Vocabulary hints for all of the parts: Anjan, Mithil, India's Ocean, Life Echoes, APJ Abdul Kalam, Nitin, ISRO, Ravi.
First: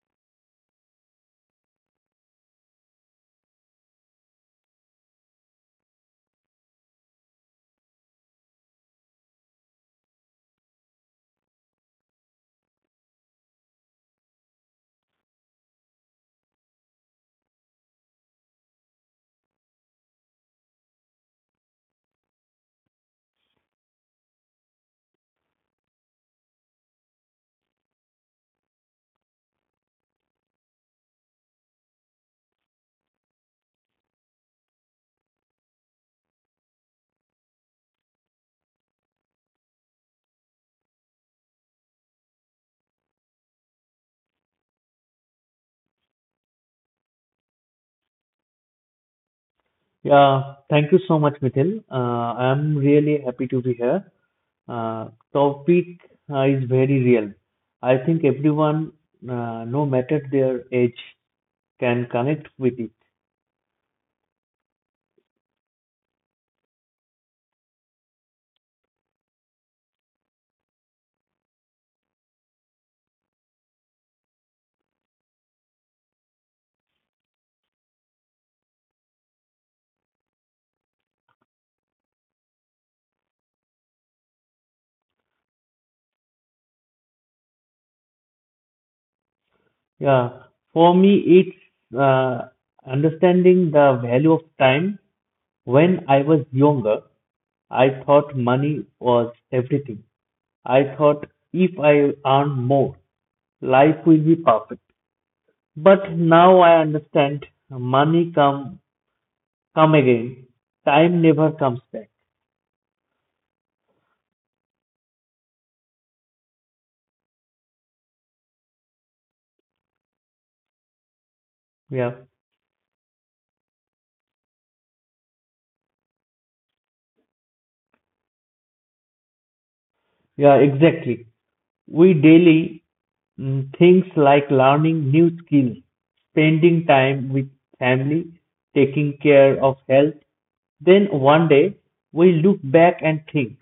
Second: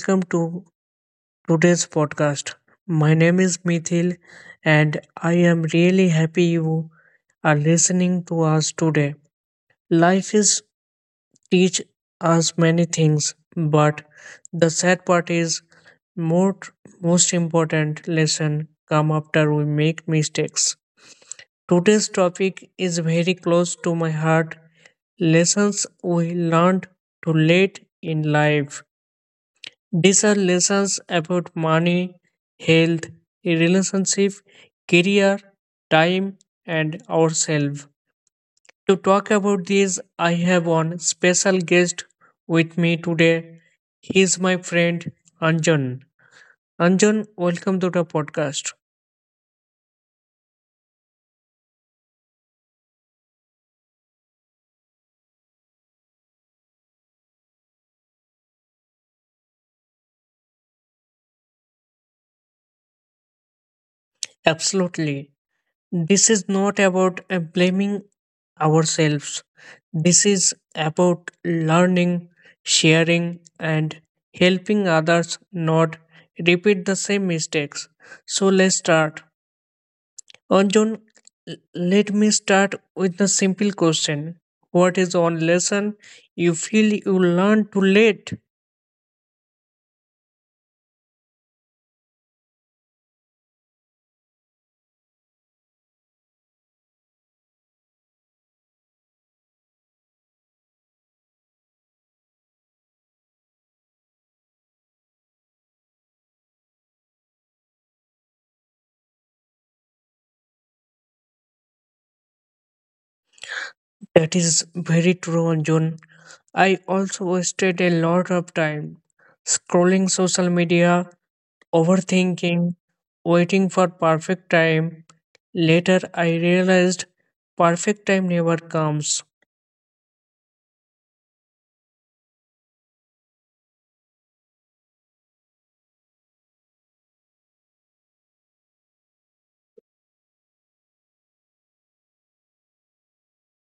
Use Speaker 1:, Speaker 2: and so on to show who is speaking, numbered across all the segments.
Speaker 1: welcome to today's podcast. My name is Mithil, and I am really happy you are listening to us today. Life is teach us many things, but the sad part is more most important lesson come after we make mistakes. Today's topic is very close to my heart lessons we learned too late in life. These are lessons about money, health, relationship, career, time, and ourselves. To talk about this, I have one special guest with me today. He is my friend Anjan. Anjan, welcome to the podcast.
Speaker 2: Yeah, thank you so much, Mithil. I'm really happy to be here. Topic is very real. I think everyone, no matter their age, can connect with it.
Speaker 1: Absolutely. This is not about blaming ourselves. This is about learning, sharing, and helping others not repeat the same mistakes. So let's start. Anjan, let me start with a simple question. What is one lesson you feel you learned too late?
Speaker 2: Yeah, for me, it's understanding the value of time. When I was younger, I thought money was everything. I thought if I earn more, life will be perfect. But now I understand money comes come again. Time never comes back.
Speaker 1: That is very true, John. I also wasted a lot of time scrolling social media,
Speaker 2: Yeah,
Speaker 1: overthinking, waiting for perfect time. Later, I realized perfect time never comes.
Speaker 2: yeah, exactly. We daily things like learning new skills, spending time with family, taking care of health. Then one day we look back and think,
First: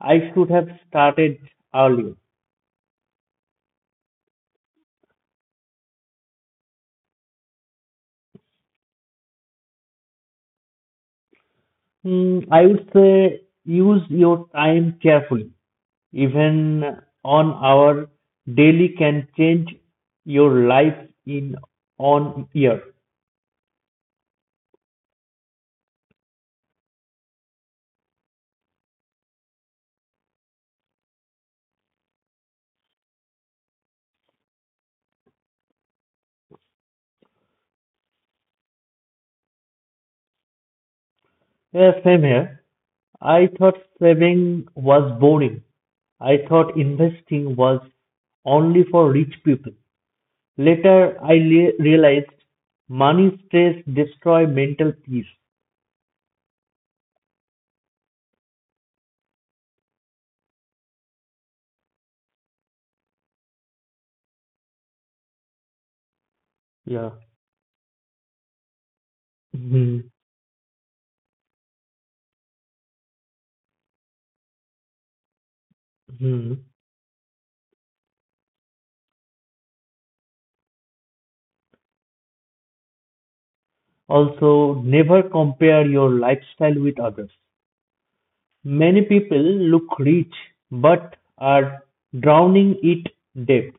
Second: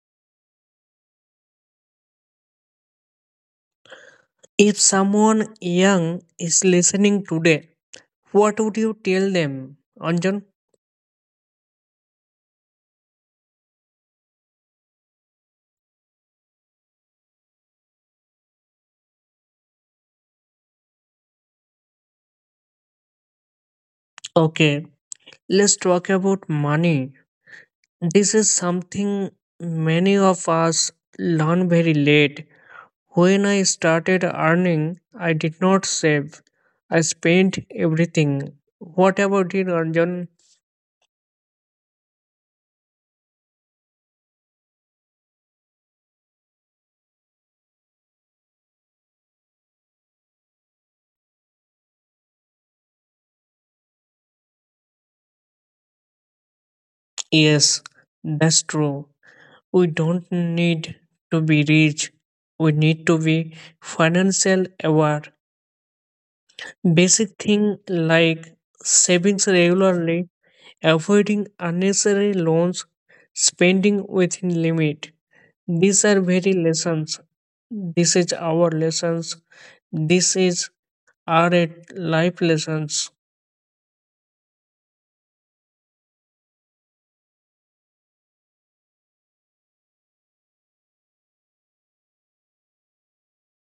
Speaker 2: I should have started earlier.
Speaker 1: If someone young is listening today, what would you tell them, Anjan?
Speaker 2: I would say use your time carefully. Even on our daily can change your life in on year.
Speaker 1: Okay, let's talk about money. This is something many of us learn very late. When I started earning, I did not save. I spent everything. What about it, Arjun?
Speaker 2: Yeah, same here. I thought saving was boring. I thought investing was only for rich people. Later, realized money stress destroy mental peace.
Speaker 1: Yes, that's true. We don't need to be rich. We need to be financial aware.
Speaker 2: Yeah.
Speaker 1: Basic thing like savings
Speaker 2: Hmm.
Speaker 1: regularly, avoiding unnecessary loans, spending within limit. These are
Speaker 2: Hmm.
Speaker 1: very lessons. This is our lessons. This is our life lessons.
Speaker 2: Also, never compare your lifestyle with others. Many people look rich but are drowning it debt.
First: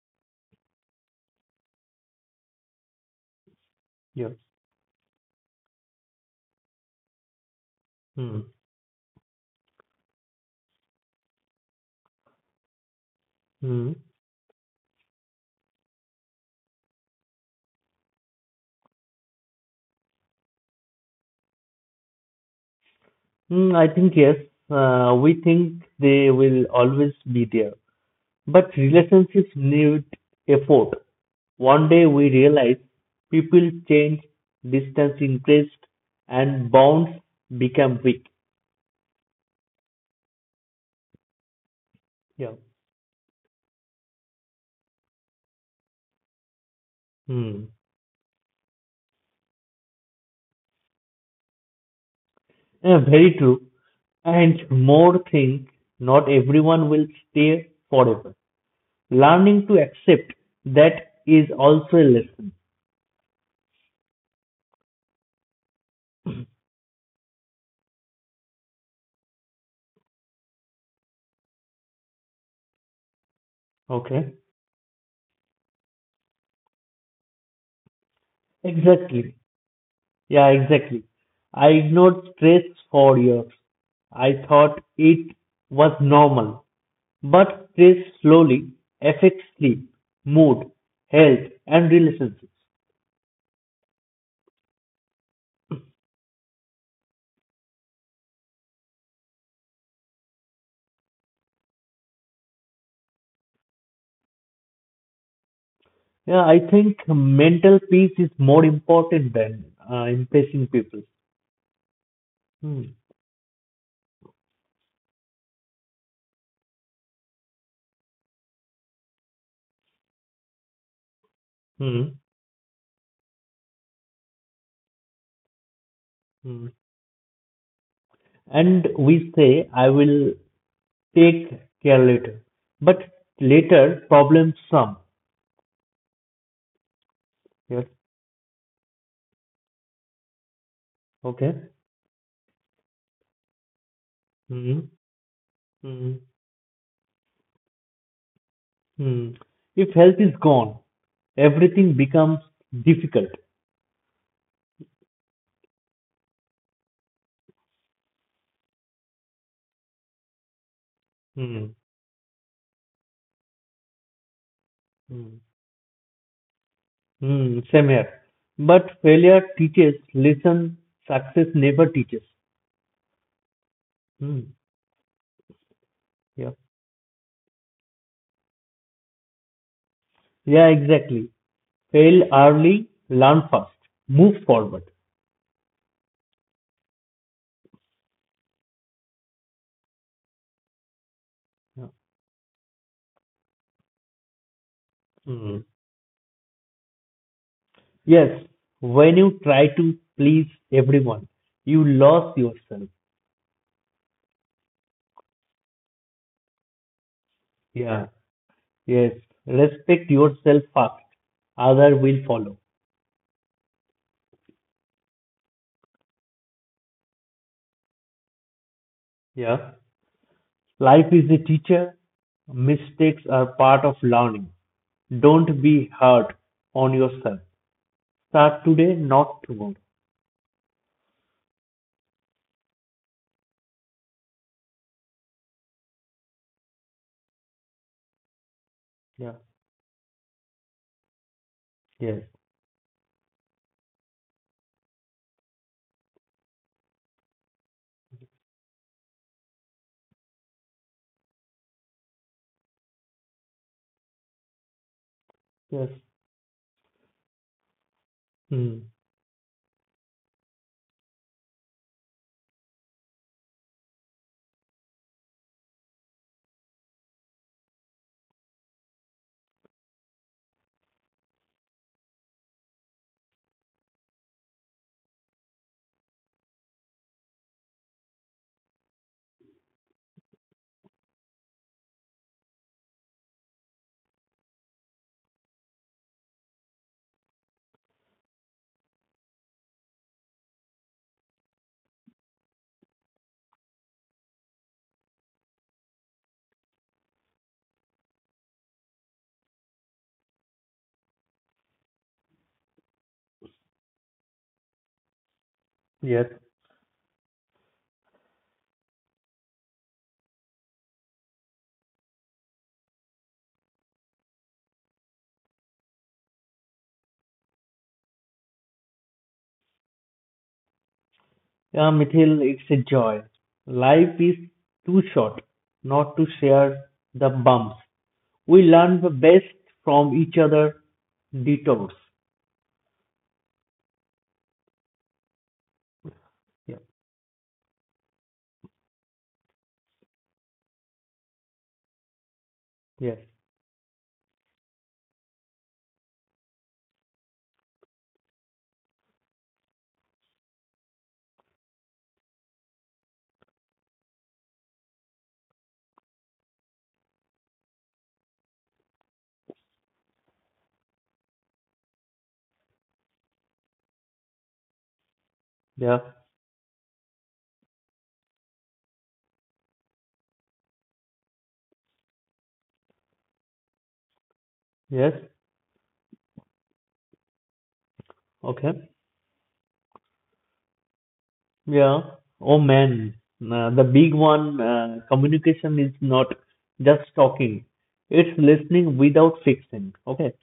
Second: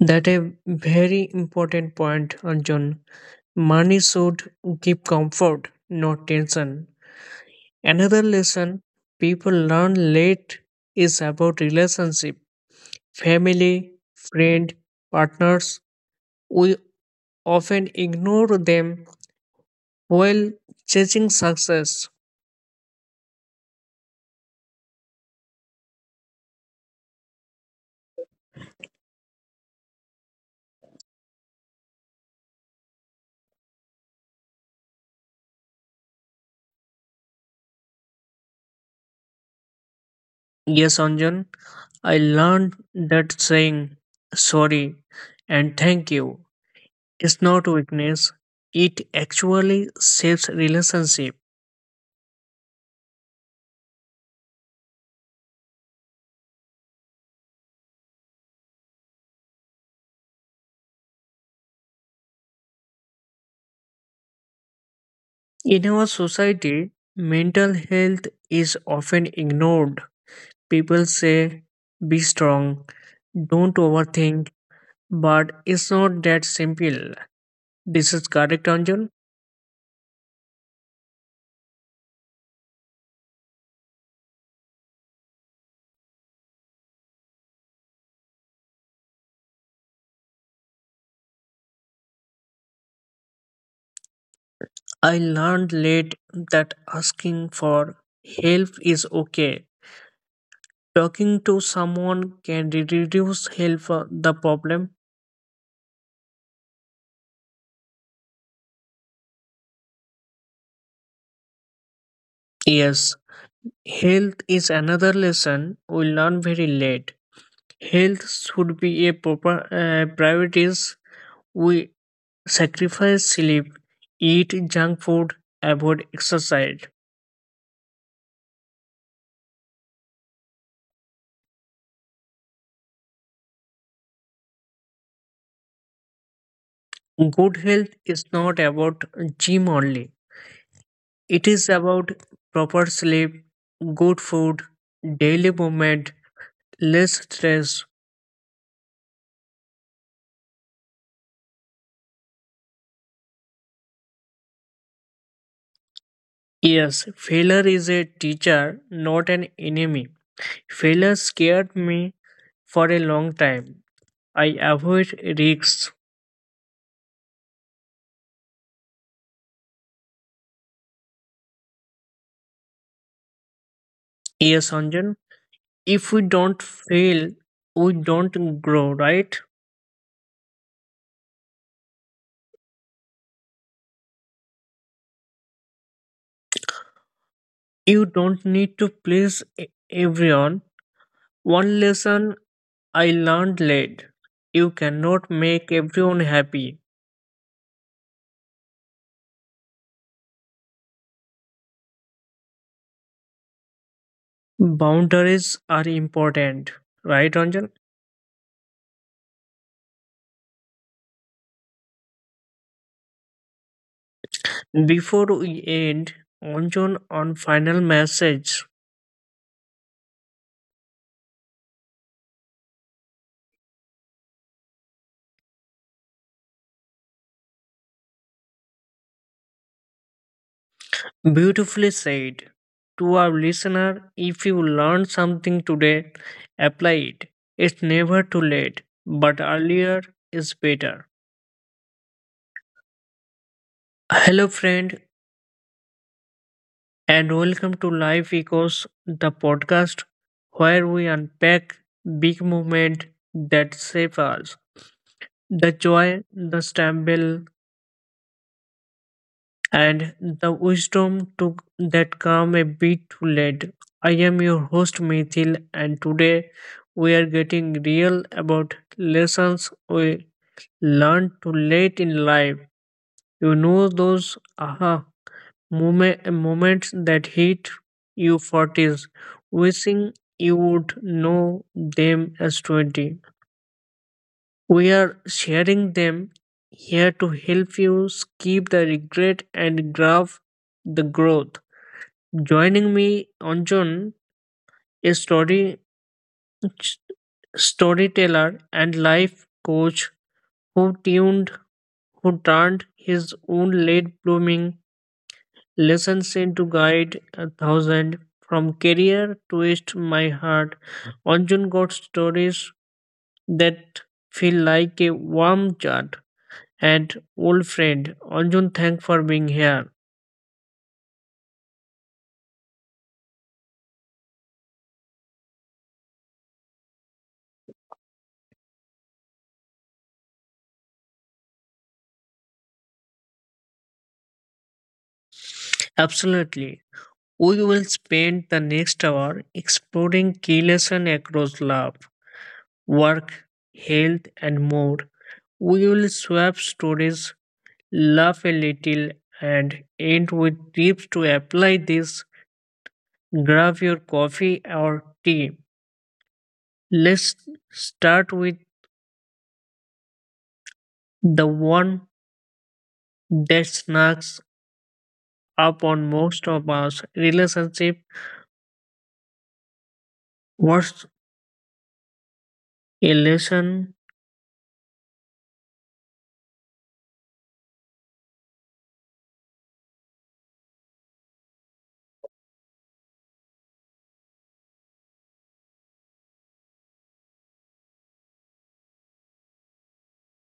Speaker 1: That a very important point, Arjun. Money
Speaker 2: Yes.
Speaker 1: should give comfort, not tension. Another
Speaker 2: Hmm.
Speaker 1: lesson people learn late is about relationship. Family, friend, partners, we often ignore them while chasing success.
Speaker 2: I think yes. We think they will always be there. But relationships need effort. One day we realize people change, distance increased, and bonds become weak.
Speaker 1: Yes, Anjan, I
Speaker 2: Yeah.
Speaker 1: learned that saying sorry and thank you is
Speaker 2: Hmm.
Speaker 1: not weakness. It actually saves relationship.
Speaker 2: Yeah, very true. And more thing, not everyone will stay forever. Learning to accept that is also a lesson.
Speaker 1: In our society, mental health is often ignored. People say, be strong, don't
Speaker 2: Okay.
Speaker 1: overthink, but it's not that simple. This is correct, Anjan.
Speaker 2: Exactly. Yeah, exactly. I ignored stress for years. I thought it was normal. But stress slowly affects sleep, mood, health, and relationships.
Speaker 1: I learned late that asking for help is okay. Talking to someone can reduce help the problem.
Speaker 2: Yeah, I think mental peace is more important than impressing people. Hmm.
Speaker 1: Yes, health is another lesson we learn very late. Health should be a proper priorities. We
Speaker 2: Hmm.
Speaker 1: sacrifice sleep, eat junk food, avoid
Speaker 2: Hmm.
Speaker 1: exercise.
Speaker 2: And we say, I will take care later. But later, problems come.
Speaker 1: Good
Speaker 2: Yes.
Speaker 1: health is not about gym only. It
Speaker 2: Okay.
Speaker 1: is about proper sleep, good food,
Speaker 2: Hmm.
Speaker 1: daily movement,
Speaker 2: Hmm.
Speaker 1: less stress.
Speaker 2: Hmm. If health is gone, everything becomes difficult.
Speaker 1: Yes, failure is a teacher, not an enemy. Failure
Speaker 2: Hmm.
Speaker 1: scared me for a long time. I avoid
Speaker 2: Hmm.
Speaker 1: risks.
Speaker 2: Hmm. Same here. But failure teaches lesson success never teaches. Hmm.
Speaker 1: Yes, Anjan. If we
Speaker 2: Yeah.
Speaker 1: don't fail, we don't grow, right?
Speaker 2: Yeah, exactly. Fail early, learn fast, move forward.
Speaker 1: You don't need to please everyone. One
Speaker 2: Yeah.
Speaker 1: lesson I learned late. You cannot
Speaker 2: Hmm.
Speaker 1: make everyone happy.
Speaker 2: Yes, when you try to please everyone, you lose yourself.
Speaker 1: Boundaries are important, right, Anjan?
Speaker 2: Yeah. Yes. Respect yourself first. Other will follow.
Speaker 1: Before we end, Anjan, on final message.
Speaker 2: Yeah. Life is a teacher. Mistakes are part of learning. Don't be hard on yourself. Start today, not tomorrow.
Speaker 1: Beautifully said. To our listener, if you learned something today, apply it. It's never too late,
Speaker 2: Yeah.
Speaker 1: but earlier is better.
Speaker 2: Yes.
Speaker 1: Hello, friend, and welcome to Life Echoes, the podcast where we unpack big movement that shape us. The
Speaker 2: Yes.
Speaker 1: joy, the stumble,
Speaker 2: Mm.
Speaker 1: and the wisdom to that come a bit too late. I am your host Mithil, and today we are getting real about lessons we learned too late in life. You know those moments that hit you forties, wishing you would know them as 20. We are sharing them here to help you skip the regret and grab the growth. Joining me on a story storyteller and life coach who tuned who turned his own late blooming lessons
Speaker 2: Yes.
Speaker 1: into guide a thousand from career twist my heart. Anjun got stories that feel like a warm chat and old friend. Anjun, thank for being here.
Speaker 2: Yeah, Mithil, it's a joy. Life is too short not to share the bumps. We learn the best from each other detours.
Speaker 1: Absolutely.
Speaker 2: Yeah.
Speaker 1: We will spend the next hour exploring key lessons across love,
Speaker 2: Yes.
Speaker 1: work, health, and more. We will swap stories, laugh a little, and end with tips to apply this. Grab your coffee or tea. Let's start with the one that snacks up
Speaker 2: Yeah.
Speaker 1: on most of us relationship. What's a lesson?
Speaker 2: Yes. Okay. Yeah. Oh man, the big one, communication is not just talking. It's listening without fixing. Okay.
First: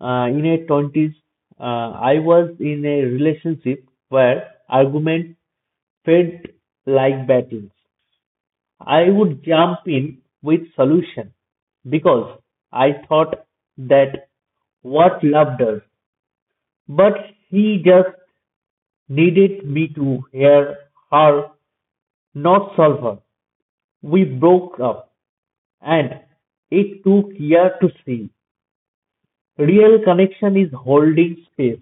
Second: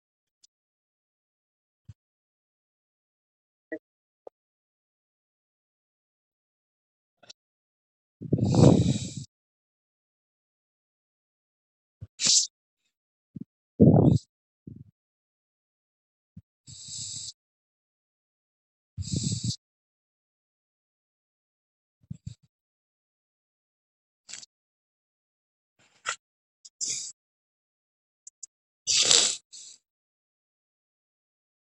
Speaker 2: In a 20s, I was in a relationship where argument felt like battles. I would jump in with solution because I thought that what love does. But she just needed me to hear her, not solve her. We broke up, and it took years to see. Real connection is holding space.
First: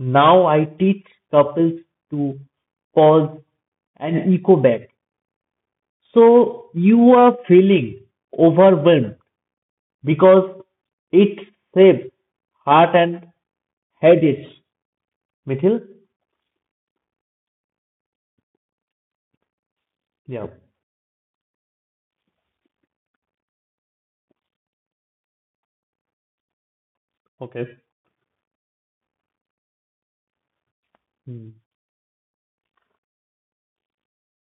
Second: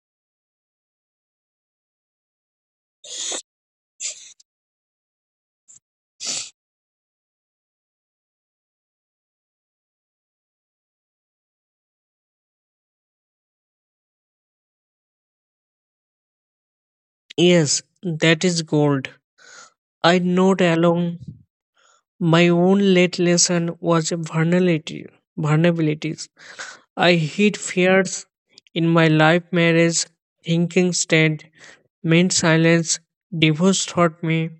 Speaker 2: Now I teach couples to pause and echo back. So you are feeling overwhelmed because it saves heart and headaches. Mithil?
Speaker 1: Yes, that is gold. I
Speaker 2: Yeah.
Speaker 1: note along. My own late lesson was vulnerabilities. I hid
Speaker 2: Okay.
Speaker 1: fears in my life marriage, thinking state,
Speaker 2: Hmm.
Speaker 1: meant silence, divorce taught me,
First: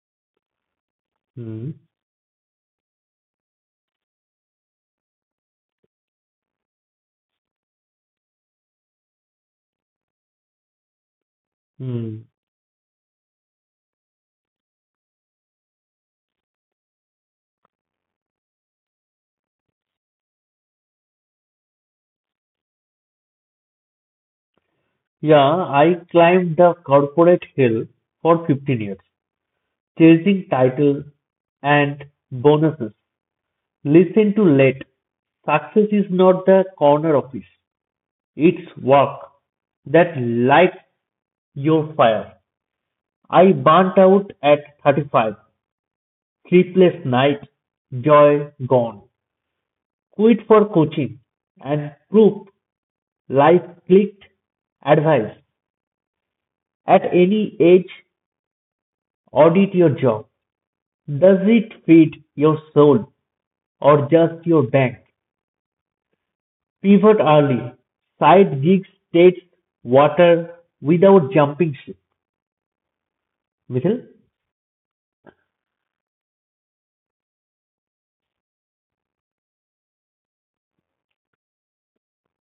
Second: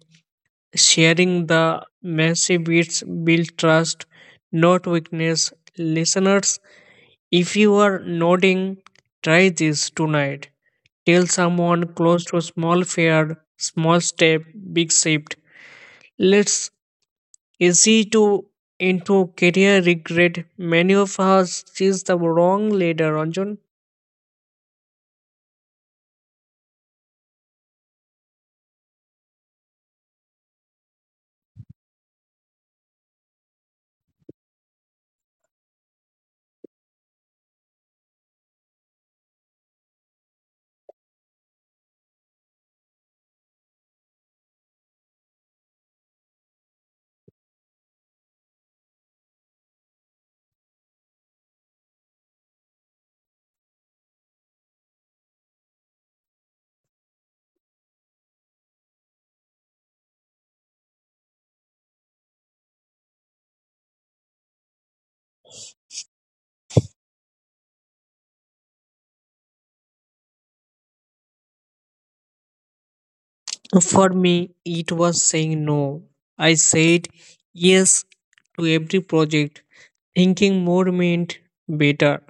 Speaker 1: sharing
Speaker 2: Hmm.
Speaker 1: the messy bits build trust, not weakness. Listeners, if you are nodding, try this tonight. Tell someone close
Speaker 2: Hmm.
Speaker 1: to a small fear, small step, big shift. Let's easy to into career regret. Many of us choose the wrong ladder, Ranjan.
Speaker 2: Yeah, I climbed the corporate hill for 15 years, chasing titles and bonuses. Listen to Late. Success is not the corner office. It's work that lights your fire. I burnt out at 35. Sleepless night. Joy gone. Quit for coaching and proof. Life clicked. Advice. At any age, audit your job. Does it feed your soul or just your bank? Pivot early. Side gigs takes water without jumping ship. Mithil?
Speaker 1: For me, it was saying no. I said yes to every project, thinking more meant better.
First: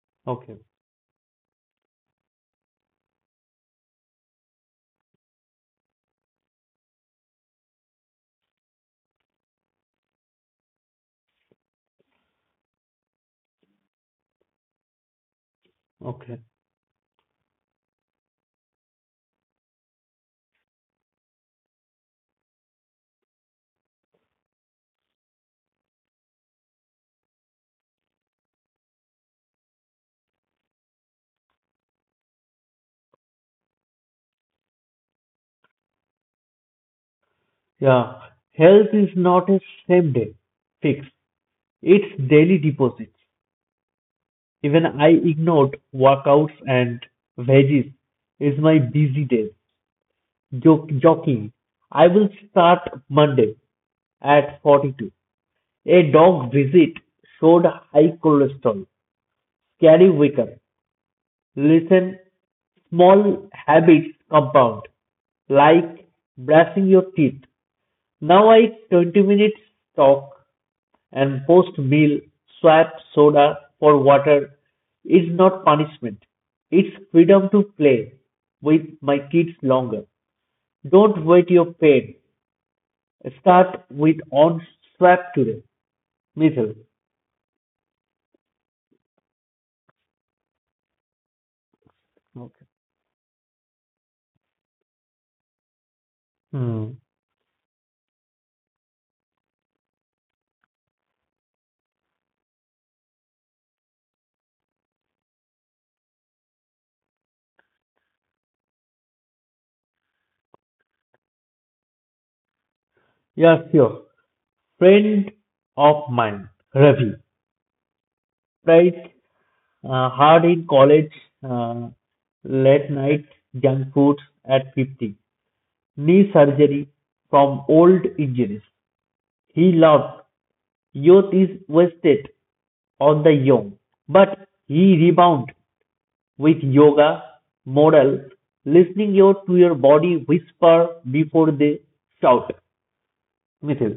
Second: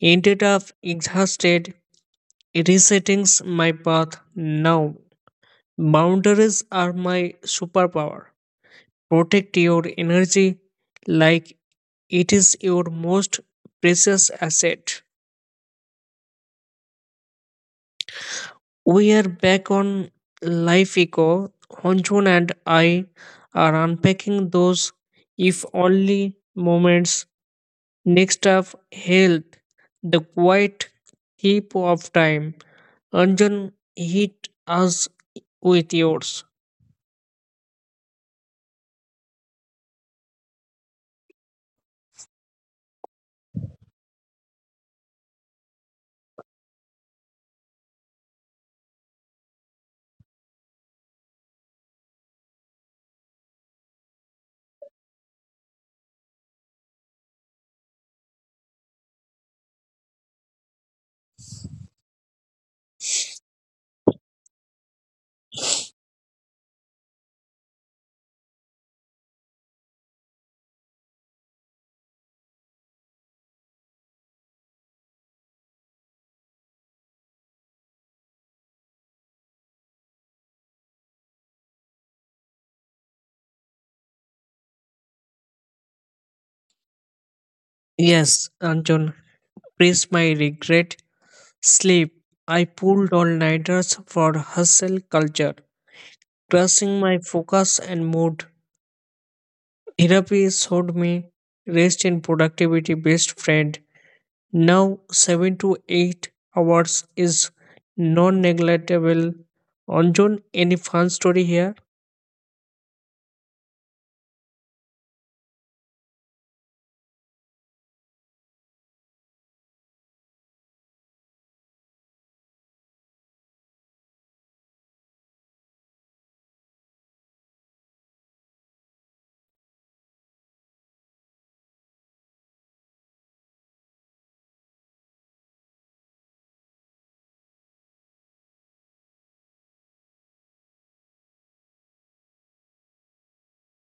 Speaker 1: Ended
Speaker 2: Okay.
Speaker 1: up exhausted, resetting my path now. Boundaries are my superpower. Protect your energy like it is your most precious asset.
Speaker 2: Okay.
Speaker 1: We are back on Life Eco. Honchun and I are unpacking those if only moments. Next up, health, the quiet heap of time. Anjan, hit us with yours.
Speaker 2: Yeah. Health is not a same day fix. It's daily deposits. Even I ignored workouts and veggies. It's my busy day. Joke, joking. I will start Monday at 42. A dog visit showed high cholesterol. Scary wake up. Listen, small habits compound, like brushing your teeth. Now I 20 minutes talk and post meal swap soda for water is not punishment. It's freedom to play with my kids longer. Don't wait your pain. Start with on swap today. Mithil.
Speaker 1: Yes, Anjan, praise my regret. Sleep. I
Speaker 2: Okay.
Speaker 1: pulled all nighters for hustle culture, crushing
Speaker 2: Hmm.
Speaker 1: my focus and mood. Therapy showed me rest and productivity best friend. Now, 7 to 8 hours is non negligible. Anjon, any fun story here?
Speaker 2: Yeah, sure. Friend of mine, Ravi, tried hard in college, uh, late night junk food at 50, knee surgery from old injuries. He loved youth is wasted on the young, but he rebound with yoga, Model listening your to your body whisper before they shout. Mithil,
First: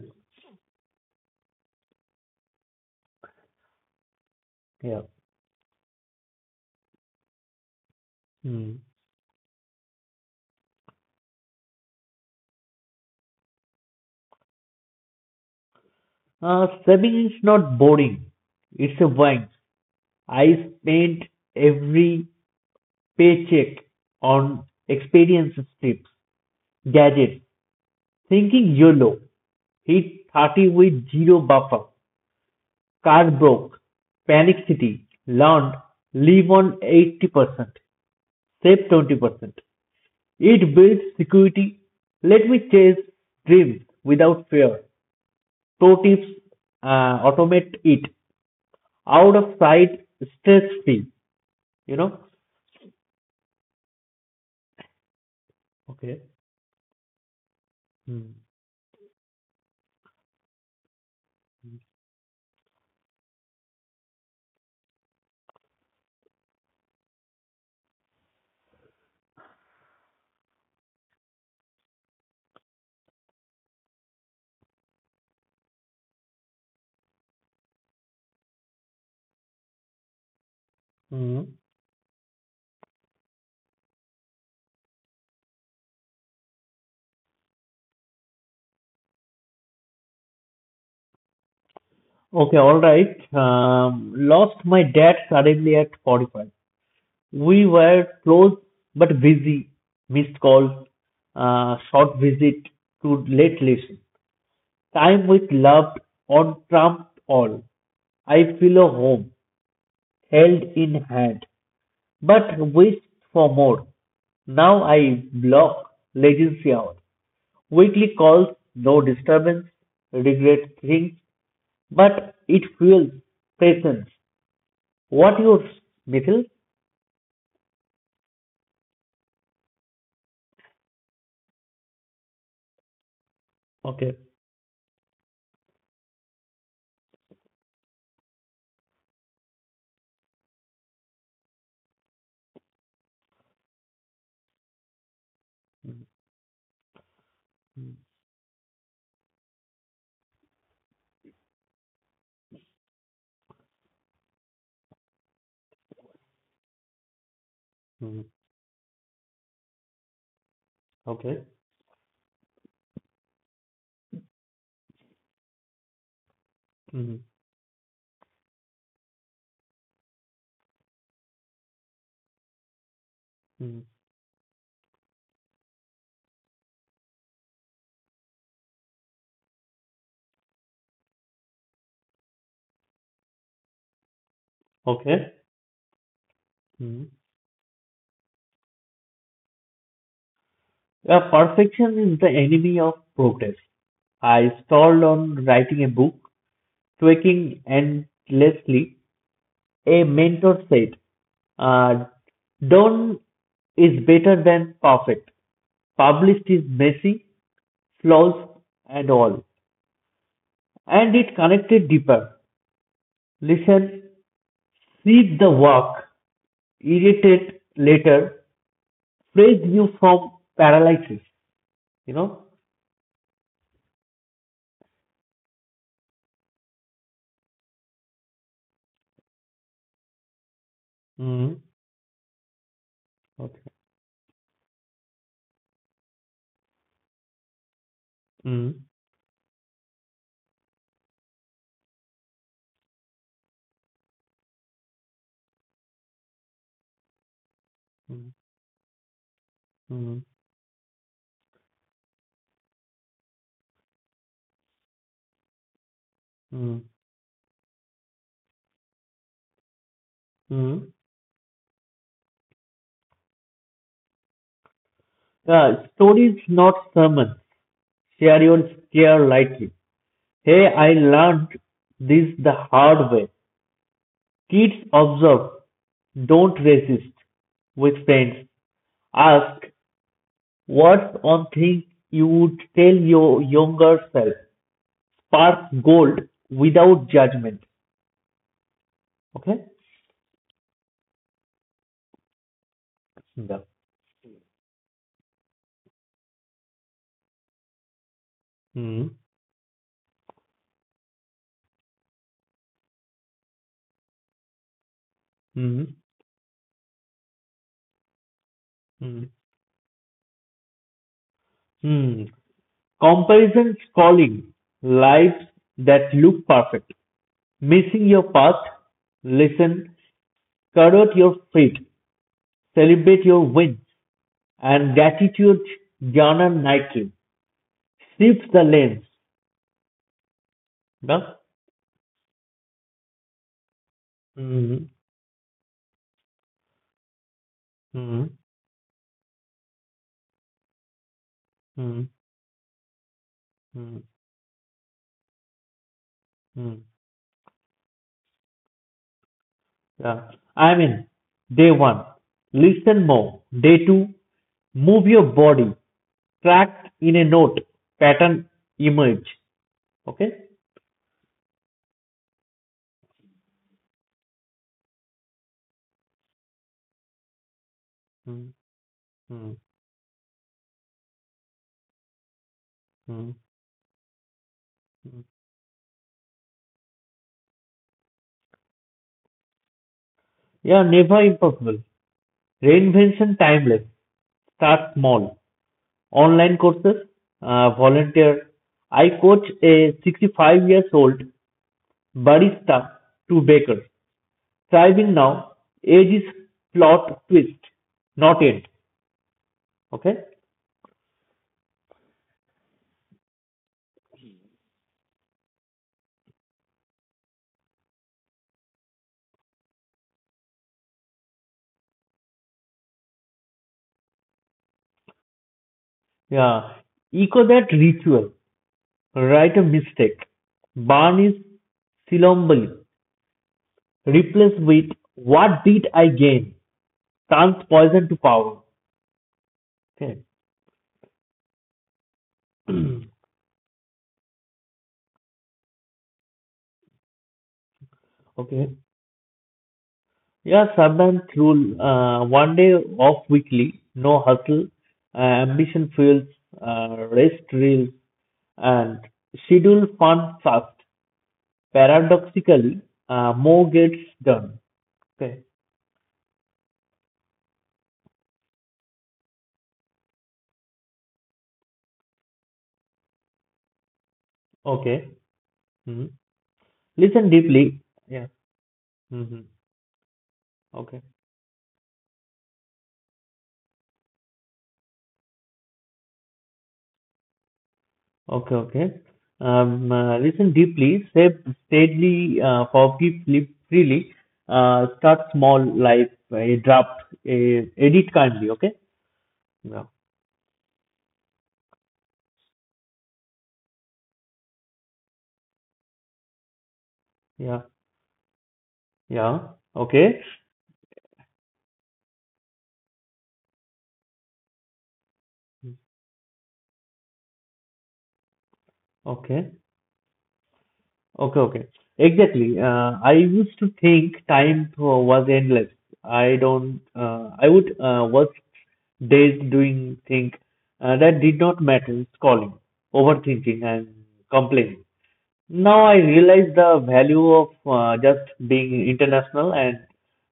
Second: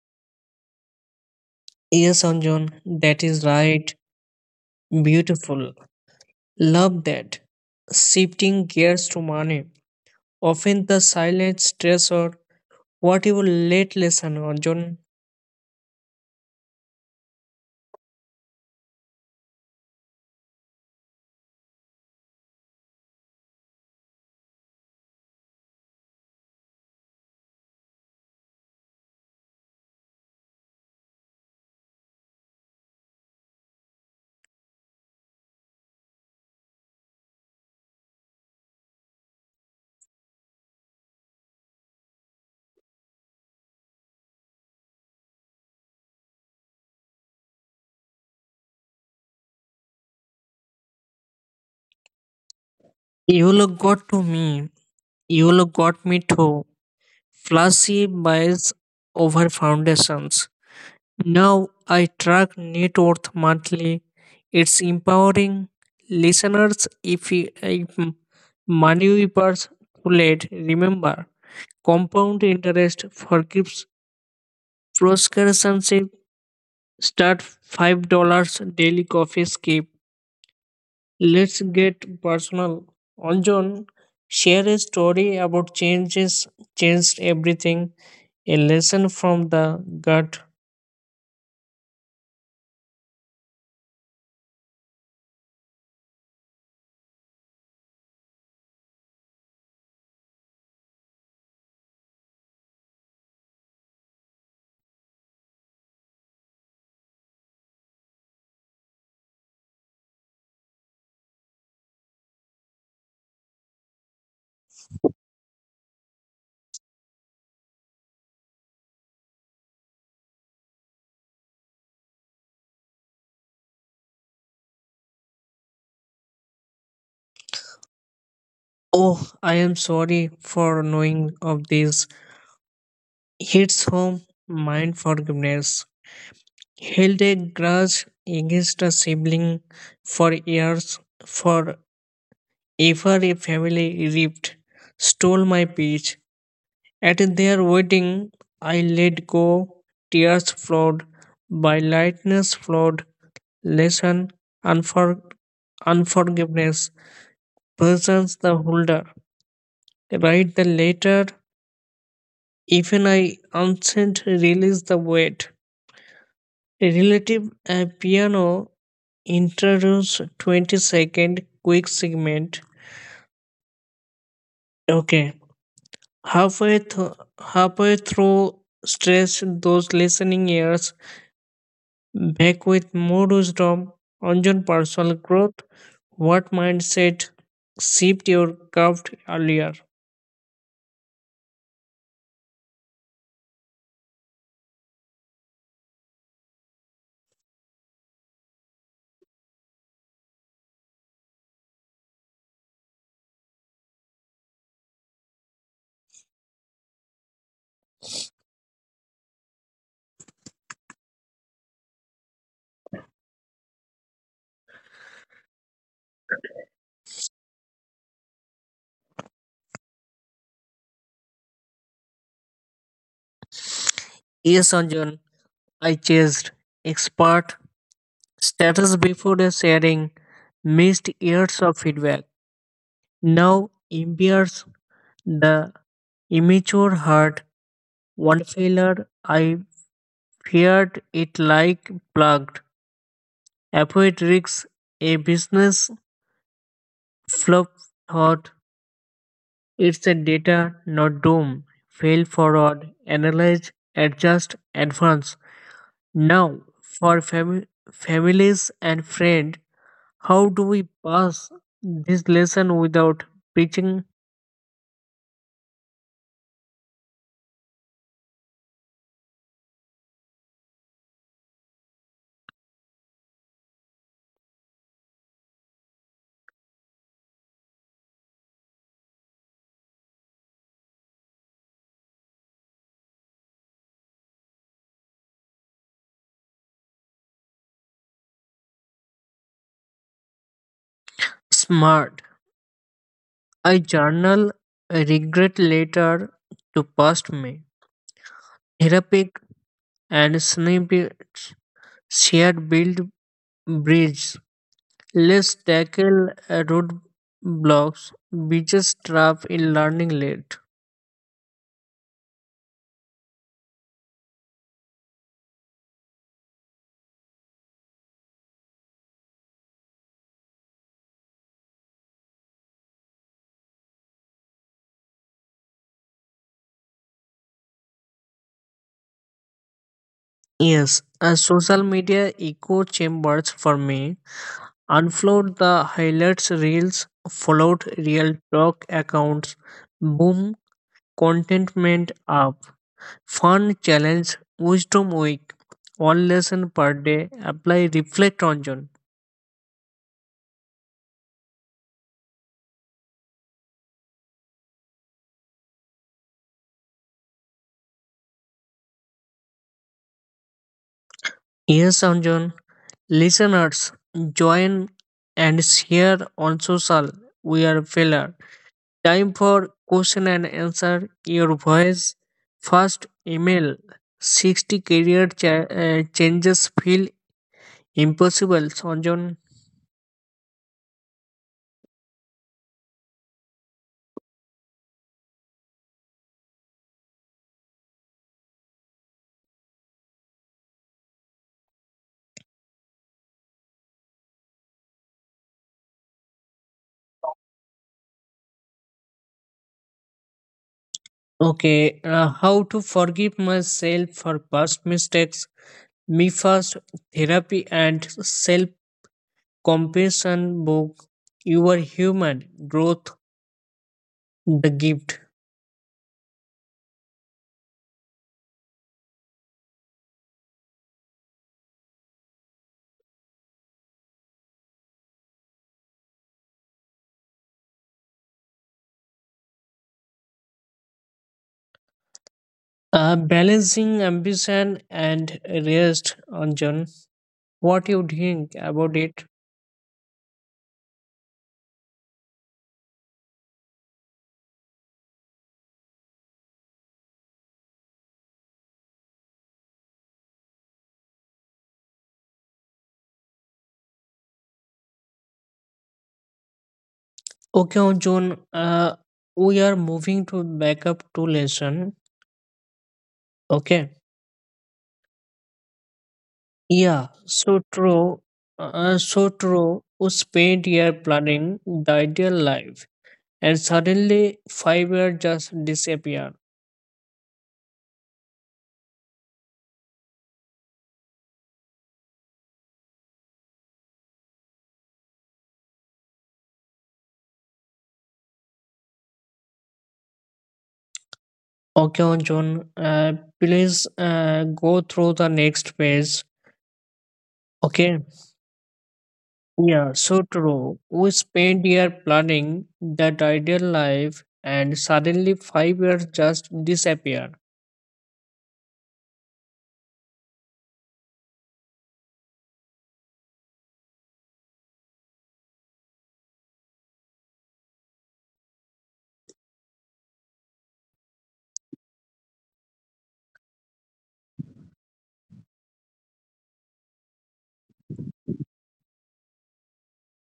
Speaker 1: Yes, Anjon, that is right.
Speaker 2: yeah.
Speaker 1: Beautiful. Love that. Shifting
Speaker 2: Hmm.
Speaker 1: gears to money. Often the silent stressor. What you late lesson, Anjon?
Speaker 2: Saving is not boring. It's a wine. I spent every paycheck on experiences tips, gadgets, thinking YOLO, hit 30 with zero buffer, car broke, panic city, learned, live on 80%, save 20%. It builds security. Let me chase dreams without fear. Pro tips, uh, automate it. Out of sight, stress free. You know?
Speaker 1: You look good to me. You look got me
Speaker 2: Okay.
Speaker 1: too. Flashy
Speaker 2: Hmm.
Speaker 1: buys over foundations. Now I track net worth monthly. It's empowering listeners if, you, if money weepers too late. Remember, compound interest forgives proscription. Start $5 daily coffee skip.
Speaker 2: Hmm.
Speaker 1: Let's get personal. Anjan, share a story about changes changed everything. A lesson from the gut.
Speaker 2: Okay, all right. Lost my dad suddenly at 45. We were close but busy. Missed calls, short visit to late listen. Time with loved on trump all. I feel a home held in hand, but wished for more. Now I block latency hours. Weekly calls, no disturbance, regret things, but it fuels patience. What use, Mithil?
Speaker 1: Oh, I am sorry for knowing of this. Hits home
Speaker 2: Okay.
Speaker 1: mind forgiveness. Held a grudge against a sibling for years for ever a family ripped, stole my peach. At their wedding, I let go, tears flowed, by lightness flowed, lesson, unfor- unforgiveness,
Speaker 2: Hmm.
Speaker 1: persons the holder. Write the letter,
Speaker 2: Okay.
Speaker 1: even I unsent release the weight.
Speaker 2: Hmm.
Speaker 1: Relative a piano introduce 20-second quick segment.
Speaker 2: Hmm.
Speaker 1: Okay, halfway, th- halfway through, stress those listening ears back with more wisdom on your personal
Speaker 2: Okay.
Speaker 1: growth. What
Speaker 2: Hmm.
Speaker 1: mindset shaped your curved earlier?
Speaker 2: Perfection is the enemy of progress. I stalled on writing a book, tweaking endlessly. A mentor said, uh, done is better than perfect. Published is messy, flaws, and all. And it connected deeper. Listen, see the work, irritate later, freed you from paralysis, you know?
Speaker 1: Yes, Anjan, I chased expert status before the sharing, missed
Speaker 2: Mm.
Speaker 1: years of feedback.
Speaker 2: Okay.
Speaker 1: Now embears the immature heart. One
Speaker 2: Mm.
Speaker 1: failure, I feared it like plugged. Avoid risks, a business flop
Speaker 2: Mm.
Speaker 1: thought it's a
Speaker 2: Mm.
Speaker 1: data, not doom. Fail forward, analyze, adjust, advance. Now,
Speaker 2: Mm.
Speaker 1: for families and friends, how do we
Speaker 2: Mm.
Speaker 1: pass this lesson without preaching
Speaker 2: Stories, not sermons. Share your scare lightly. Hey, I learned this the hard way. Kids observe, don't resist with friends. Ask what's one thing you would tell your younger self. Spark gold without judgment. Okay?
Speaker 1: smart?
Speaker 2: Sundar.
Speaker 1: I journal a regret later to past me.
Speaker 2: Mm.
Speaker 1: Therapeutic and snippets shared build bridges. Let's
Speaker 2: Mm.
Speaker 1: tackle roadblocks, biggest
Speaker 2: Mm.
Speaker 1: trap in learning late.
Speaker 2: Mm. Comparisons calling lives that look perfect, missing your path, listen, covet your feet, celebrate your wins, and gratitude Jana Nike Shift the lens.
Speaker 1: Yes,
Speaker 2: No?
Speaker 1: social media echo chambers for me.
Speaker 2: Mm-hmm.
Speaker 1: Unfollowed the highlights reels, followed real
Speaker 2: Mm-hmm.
Speaker 1: talk accounts. Boom,
Speaker 2: Mm-hmm.
Speaker 1: contentment up. Fun challenge, wisdom week. One lesson
Speaker 2: Mm-hmm.
Speaker 1: per day. Apply reflect Anjan.
Speaker 2: Yeah. I mean, day one, listen more. Day two, move your body, track in a note, pattern emerge. Okay?
Speaker 1: Yes, Anjan. Listeners, join and share on social. We are filler.
Speaker 2: Mm-hmm.
Speaker 1: Time for question and answer. Your voice. First
Speaker 2: Mm-hmm.
Speaker 1: email. 60 career changes feel impossible, Sanjan.
Speaker 2: Yeah, never impossible. Reinvention timeless. Start small. Online courses, volunteer. I coach a 65 years old barista to baker. Thriving now. Age is plot twist, not end. Okay?
Speaker 1: Okay, how to forgive myself for past mistakes. Me first therapy and self compassion book. You are human. Growth, the gift.
Speaker 2: Yeah. Echo that ritual. Write a mistake. Burn is silombali. Replace with what did I gain? Turns poison to power. Okay.
Speaker 1: Balancing ambition and rest, Anjan. What you think
Speaker 2: Okay.
Speaker 1: about it?
Speaker 2: Yeah, sub and rule. One day off weekly, no hustle, ambition fuels, rest reels, and schedule fun fast. Paradoxically, more gets done. Okay.
Speaker 1: Okay, John, we are moving to backup to lesson. Okay.
Speaker 2: Okay. Mhm.
Speaker 1: Yeah,
Speaker 2: Listen
Speaker 1: so
Speaker 2: deeply.
Speaker 1: true.
Speaker 2: Yeah.
Speaker 1: So
Speaker 2: Hmm.
Speaker 1: true. We spent year
Speaker 2: Okay.
Speaker 1: planning the ideal life, and suddenly 5 years just disappear.
Speaker 2: Okay. Okay. Listen deeply, save steadily, forgive live freely, start small, like a draft, a edit kindly. Okay. Yeah.
Speaker 1: Okay, John, please go through the next page.
Speaker 2: Yeah.
Speaker 1: Okay.
Speaker 2: Yeah.
Speaker 1: Yeah,
Speaker 2: Okay.
Speaker 1: so true. We spent year planning that ideal life, and suddenly 5 years just disappear.
Speaker 2: Okay. Okay. Okay. Exactly. I used to think time was endless. I don't. I would work days doing things that did not matter, calling, overthinking, and complaining. Now I realize the value of just being international and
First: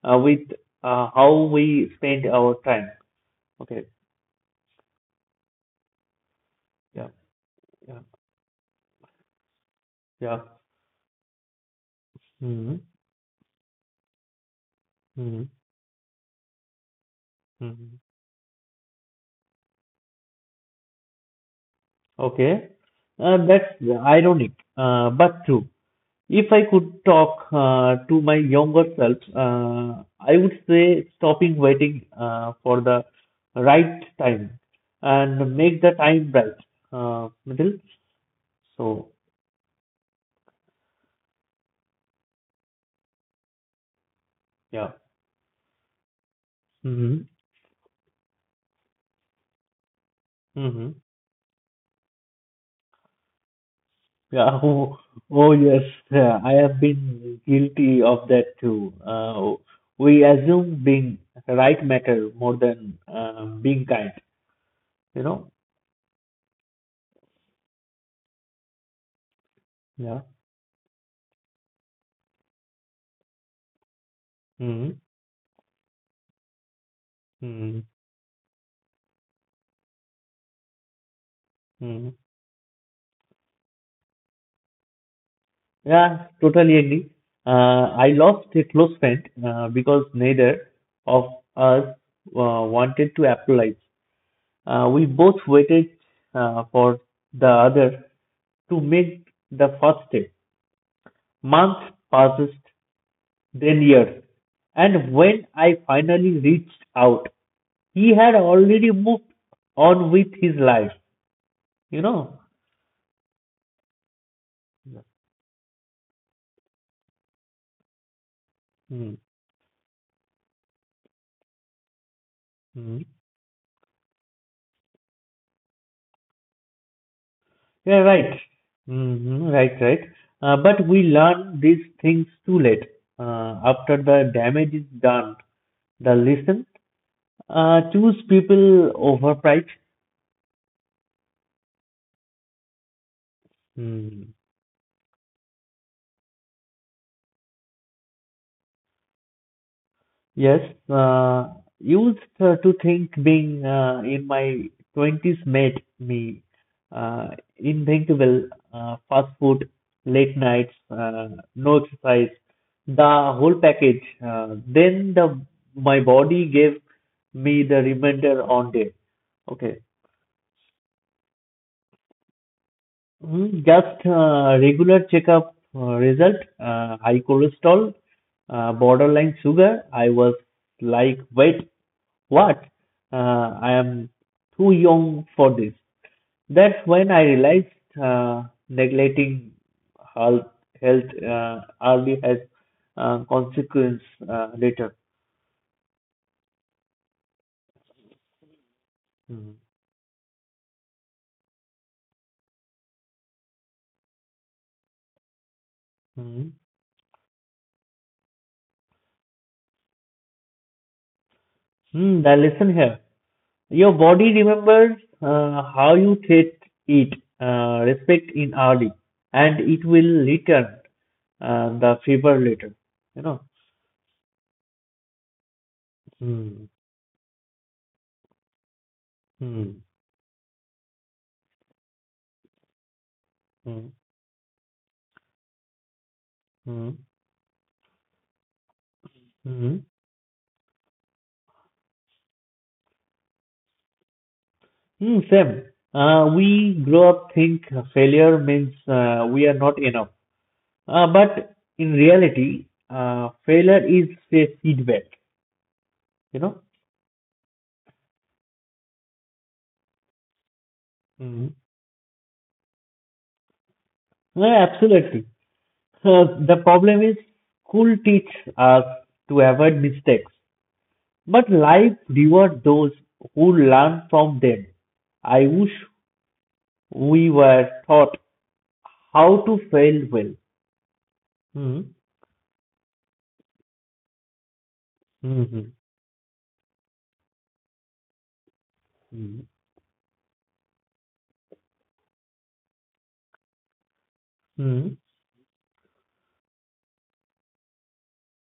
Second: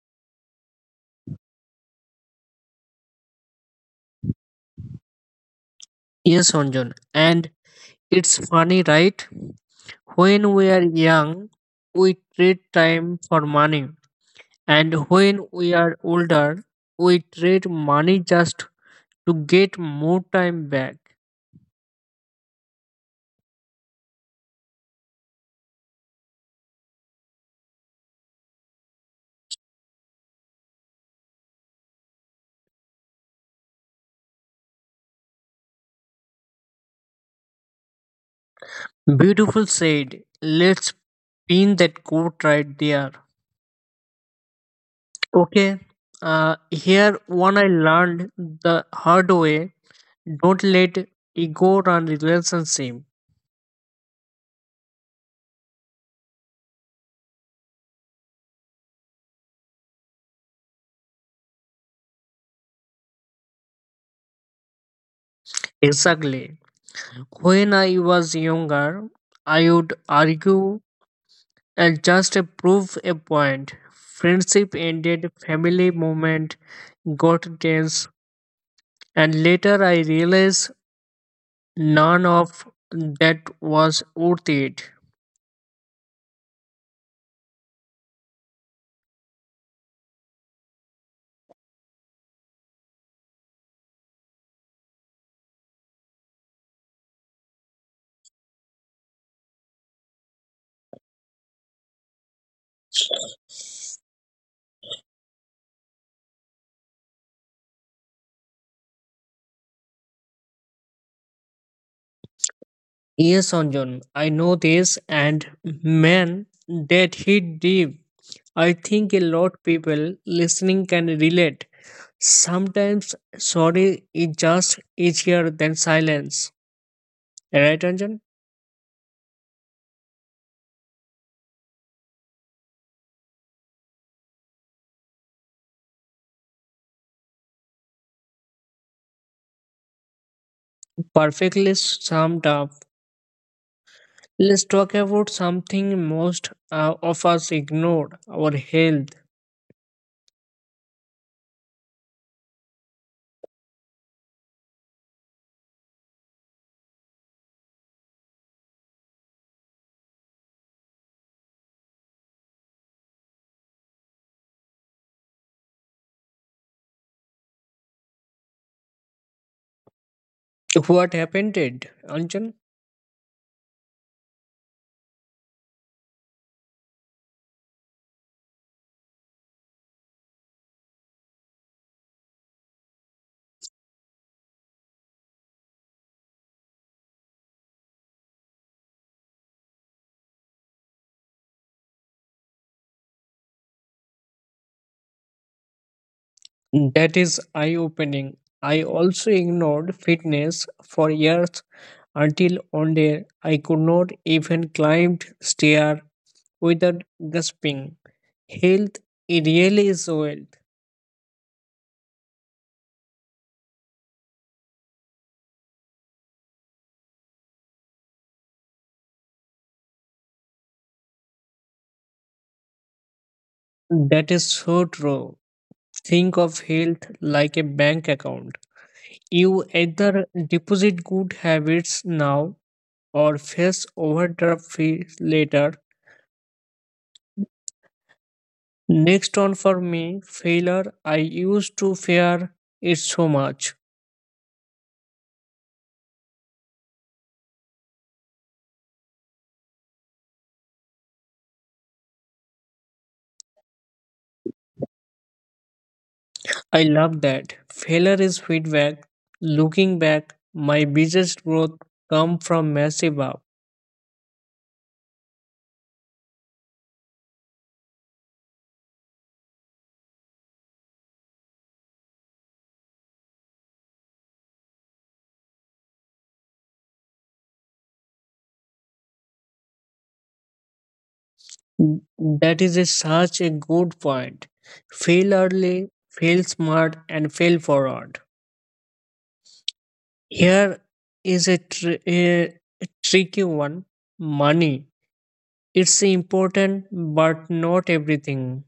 Speaker 2: with how we spend our time. Okay.
Speaker 1: Yes, Anjan.
Speaker 2: Yeah.
Speaker 1: And
Speaker 2: Yeah.
Speaker 1: it's funny, right?
Speaker 2: Yeah.
Speaker 1: When we are young, we trade
Speaker 2: Mm-hmm.
Speaker 1: time for money, and
Speaker 2: Mm-hmm.
Speaker 1: when we are older, we trade
Speaker 2: Mm-hmm.
Speaker 1: money just to get more time back.
Speaker 2: Okay. That's ironic, but true. If I could talk to my younger self, I would say stopping waiting for the right time and make the time right. Middle. So,
Speaker 1: Beautiful said. Let's pin that quote right there.
Speaker 2: yeah.
Speaker 1: Okay, here
Speaker 2: Mm-hmm.
Speaker 1: one I learned the hard way. Don't let
Speaker 2: Mm-hmm.
Speaker 1: ego run relationship.
Speaker 2: Yeah. Oh, oh yes. Yeah, I have been guilty of that too. We assume being right matter more than being kind. You know.
Speaker 1: Exactly. When I was younger, I would
Speaker 2: Yeah.
Speaker 1: argue and just to prove a point, friendship
Speaker 2: Hmm.
Speaker 1: ended, family moment got
Speaker 2: Hmm.
Speaker 1: tense, and later I realized
Speaker 2: Hmm.
Speaker 1: none of that was worth it.
Speaker 2: Yeah, totally agree. I lost a close friend because neither of us wanted to apologize. We both waited for the other to make the first step. Months passed, then years. And when I finally reached out, he had already moved on with his life, you know.
Speaker 1: Yes, Anjan, I know this, and man, that hit deep. I think
Speaker 2: Hmm.
Speaker 1: a lot people listening can relate.
Speaker 2: Mm.
Speaker 1: Sometimes sorry is just easier than silence. Right,
Speaker 2: Yeah,
Speaker 1: Anjan?
Speaker 2: right. Hmm. Right, right. But we learn these things too late. After the damage is done, the lesson choose people over price.
Speaker 1: Perfectly summed up.
Speaker 2: Mm-hmm.
Speaker 1: Let's talk about something most of us ignored our health.
Speaker 2: Yes, uh, used to think being in my 20s made me uh, unthinkable. Fast food, late nights, no exercise, the whole package. Then the my body gave me the reminder on day. Okay,
Speaker 1: What happened, it, Anjan?
Speaker 2: Just regular checkup result, high cholesterol, borderline sugar. I was like, wait, what? I am too young for this. That's when I realized uh, neglecting health, health early has consequence later.
Speaker 1: That is eye opening. I also
Speaker 2: Hmm.
Speaker 1: ignored fitness for years until one day I could not even climb stair
Speaker 2: Hmm.
Speaker 1: without gasping. Health really is wealth.
Speaker 2: Hmm. Now listen here. Your body remembers how you treat it, respect in early, and it will return the favor later. You know.
Speaker 1: That is so true. Think of
Speaker 2: Hmm.
Speaker 1: health like a bank account. You
Speaker 2: Hmm.
Speaker 1: either deposit good habits now or face
Speaker 2: Hmm.
Speaker 1: overdraft fee later.
Speaker 2: Hmm.
Speaker 1: Next on for
Speaker 2: Hmm.
Speaker 1: me, failure. I used to fear it so much.
Speaker 2: Hmm. Same. We grow up think failure means we are not enough. But in reality, failure is a feedback, you know?
Speaker 1: I love that. Failure is feedback. Looking back, my biggest
Speaker 2: Hmm.
Speaker 1: growth come from massive up.
Speaker 2: Yeah, absolutely. The problem is school teach us to avoid mistakes, but life rewards those who learn from them. I wish we were taught how to fail well. Mm.
Speaker 1: That is such a good point. Fail
Speaker 2: Mhm.
Speaker 1: early, fail smart, and fail forward. Here is a tricky one money.
Speaker 2: Mm.
Speaker 1: It's important, but not everything.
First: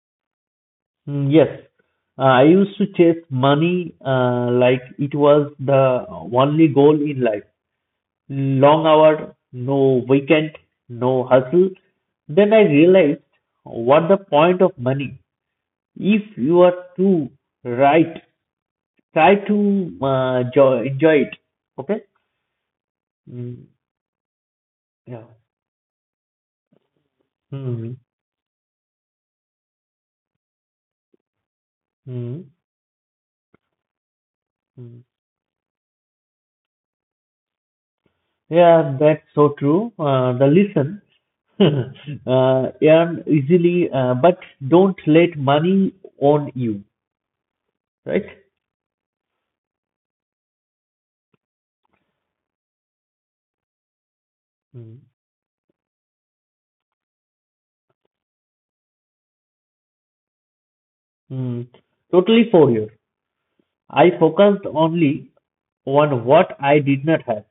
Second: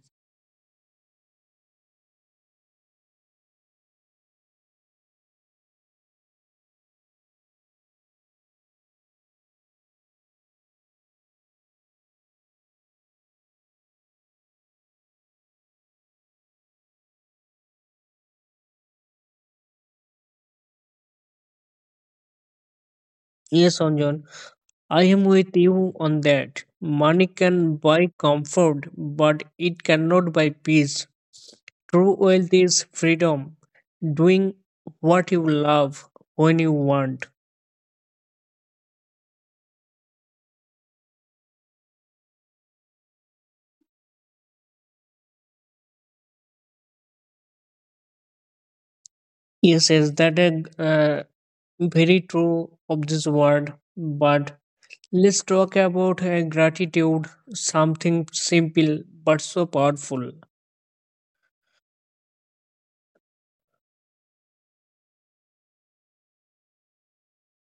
Speaker 2: Yes, I used to chase money like it was the only goal in life. Long hour, no weekend, no hustle. Then I realized what the point of money. If you are too right, try to enjoy it. Okay? Mm,
Speaker 1: Yes, Anjan, I am
Speaker 2: yeah.
Speaker 1: with you on that. Money can
Speaker 2: Mm,
Speaker 1: buy comfort, but it cannot buy peace. True
Speaker 2: mm,
Speaker 1: wealth is freedom, doing
Speaker 2: mm.
Speaker 1: what you love when you want.
Speaker 2: Yeah, that's so true. The listen earn easily, but don't let money own you, right?
Speaker 1: Yes, yes, that is uh, very true of this word. But
Speaker 2: Mm.
Speaker 1: let's talk about gratitude, something simple but so powerful.
Speaker 2: Mm. Totally for you. I focused only on what I did not have.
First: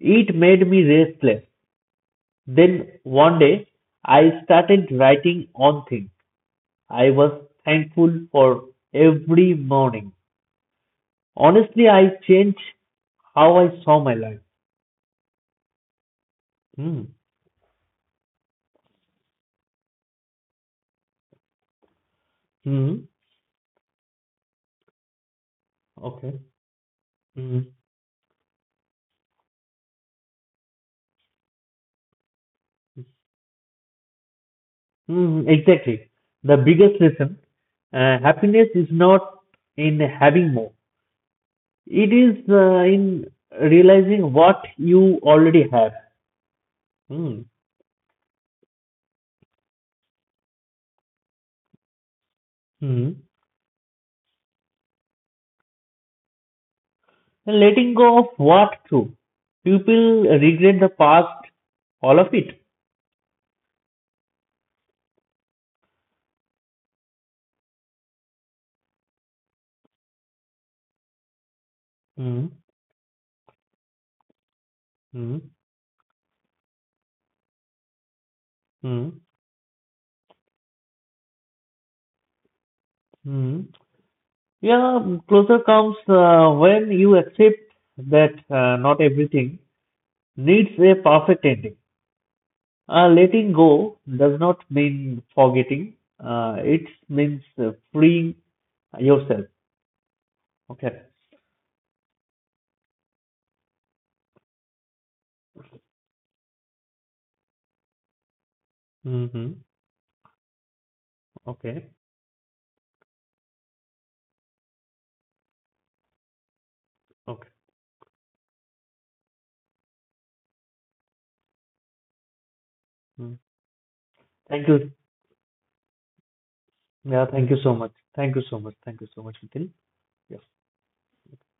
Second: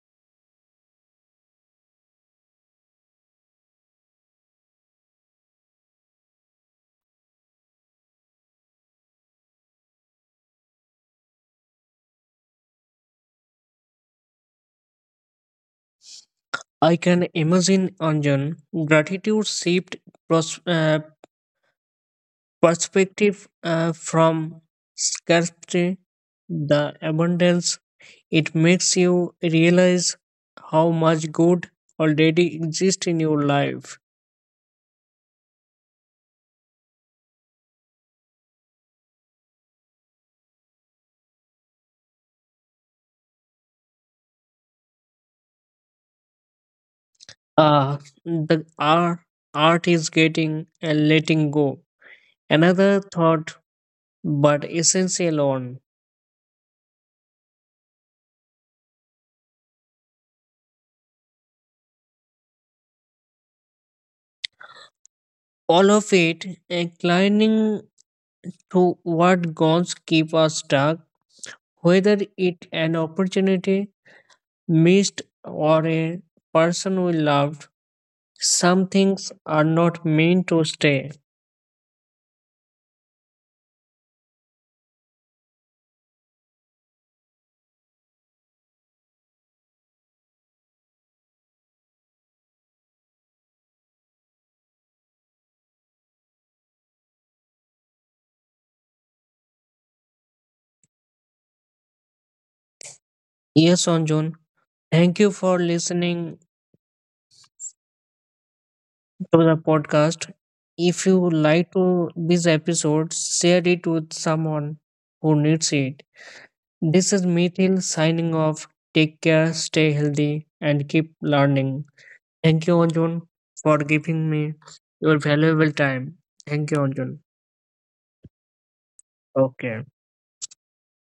Speaker 2: It made me restless. Then one day, I started writing on things I was thankful for every morning. Honestly, I changed how I saw my life.
Speaker 1: I
Speaker 2: Mm.
Speaker 1: can imagine, Anjan, gratitude shaped pros- uh,
Speaker 2: Mm.
Speaker 1: perspective from scarcity,
Speaker 2: Okay.
Speaker 1: the
Speaker 2: Mm.
Speaker 1: abundance, it makes you realize how much good already exists in your life.
Speaker 2: Exactly. The biggest lesson, happiness is not in having more. It is in realizing what you already have. Mm.
Speaker 1: Uh, the art is getting and letting go. Another
Speaker 2: Mm.
Speaker 1: thought, but essential one.
Speaker 2: And letting go of what through. People regret the past, all of it.
Speaker 1: All of it inclining to what goals keep us stuck, whether
Speaker 2: Mm.
Speaker 1: it an opportunity
Speaker 2: Mm.
Speaker 1: missed or a person we loved. Some
Speaker 2: Mm.
Speaker 1: things are not meant to stay.
Speaker 2: Mm. Yeah, closer comes when you accept that not everything needs a perfect ending. Letting go does not mean forgetting. It means freeing yourself. Okay.
Speaker 1: Yes, Anjun. Thank you for listening
Speaker 2: Mm-hmm.
Speaker 1: to the podcast. If you like
Speaker 2: Okay.
Speaker 1: to this episode, share it with someone who needs it. This is
Speaker 2: Okay.
Speaker 1: Mithil signing off. Take care, stay healthy, and keep learning. Thank you,
Speaker 2: Mm.
Speaker 1: Anjun, for giving
Speaker 2: Thank
Speaker 1: me
Speaker 2: you.
Speaker 1: your valuable time. Thank you,
Speaker 2: Yeah.
Speaker 1: Anjun.
Speaker 2: Thank you so much. Thank you so much. Thank you so much, Nitin.
Speaker 1: Okay.
Speaker 2: Yeah.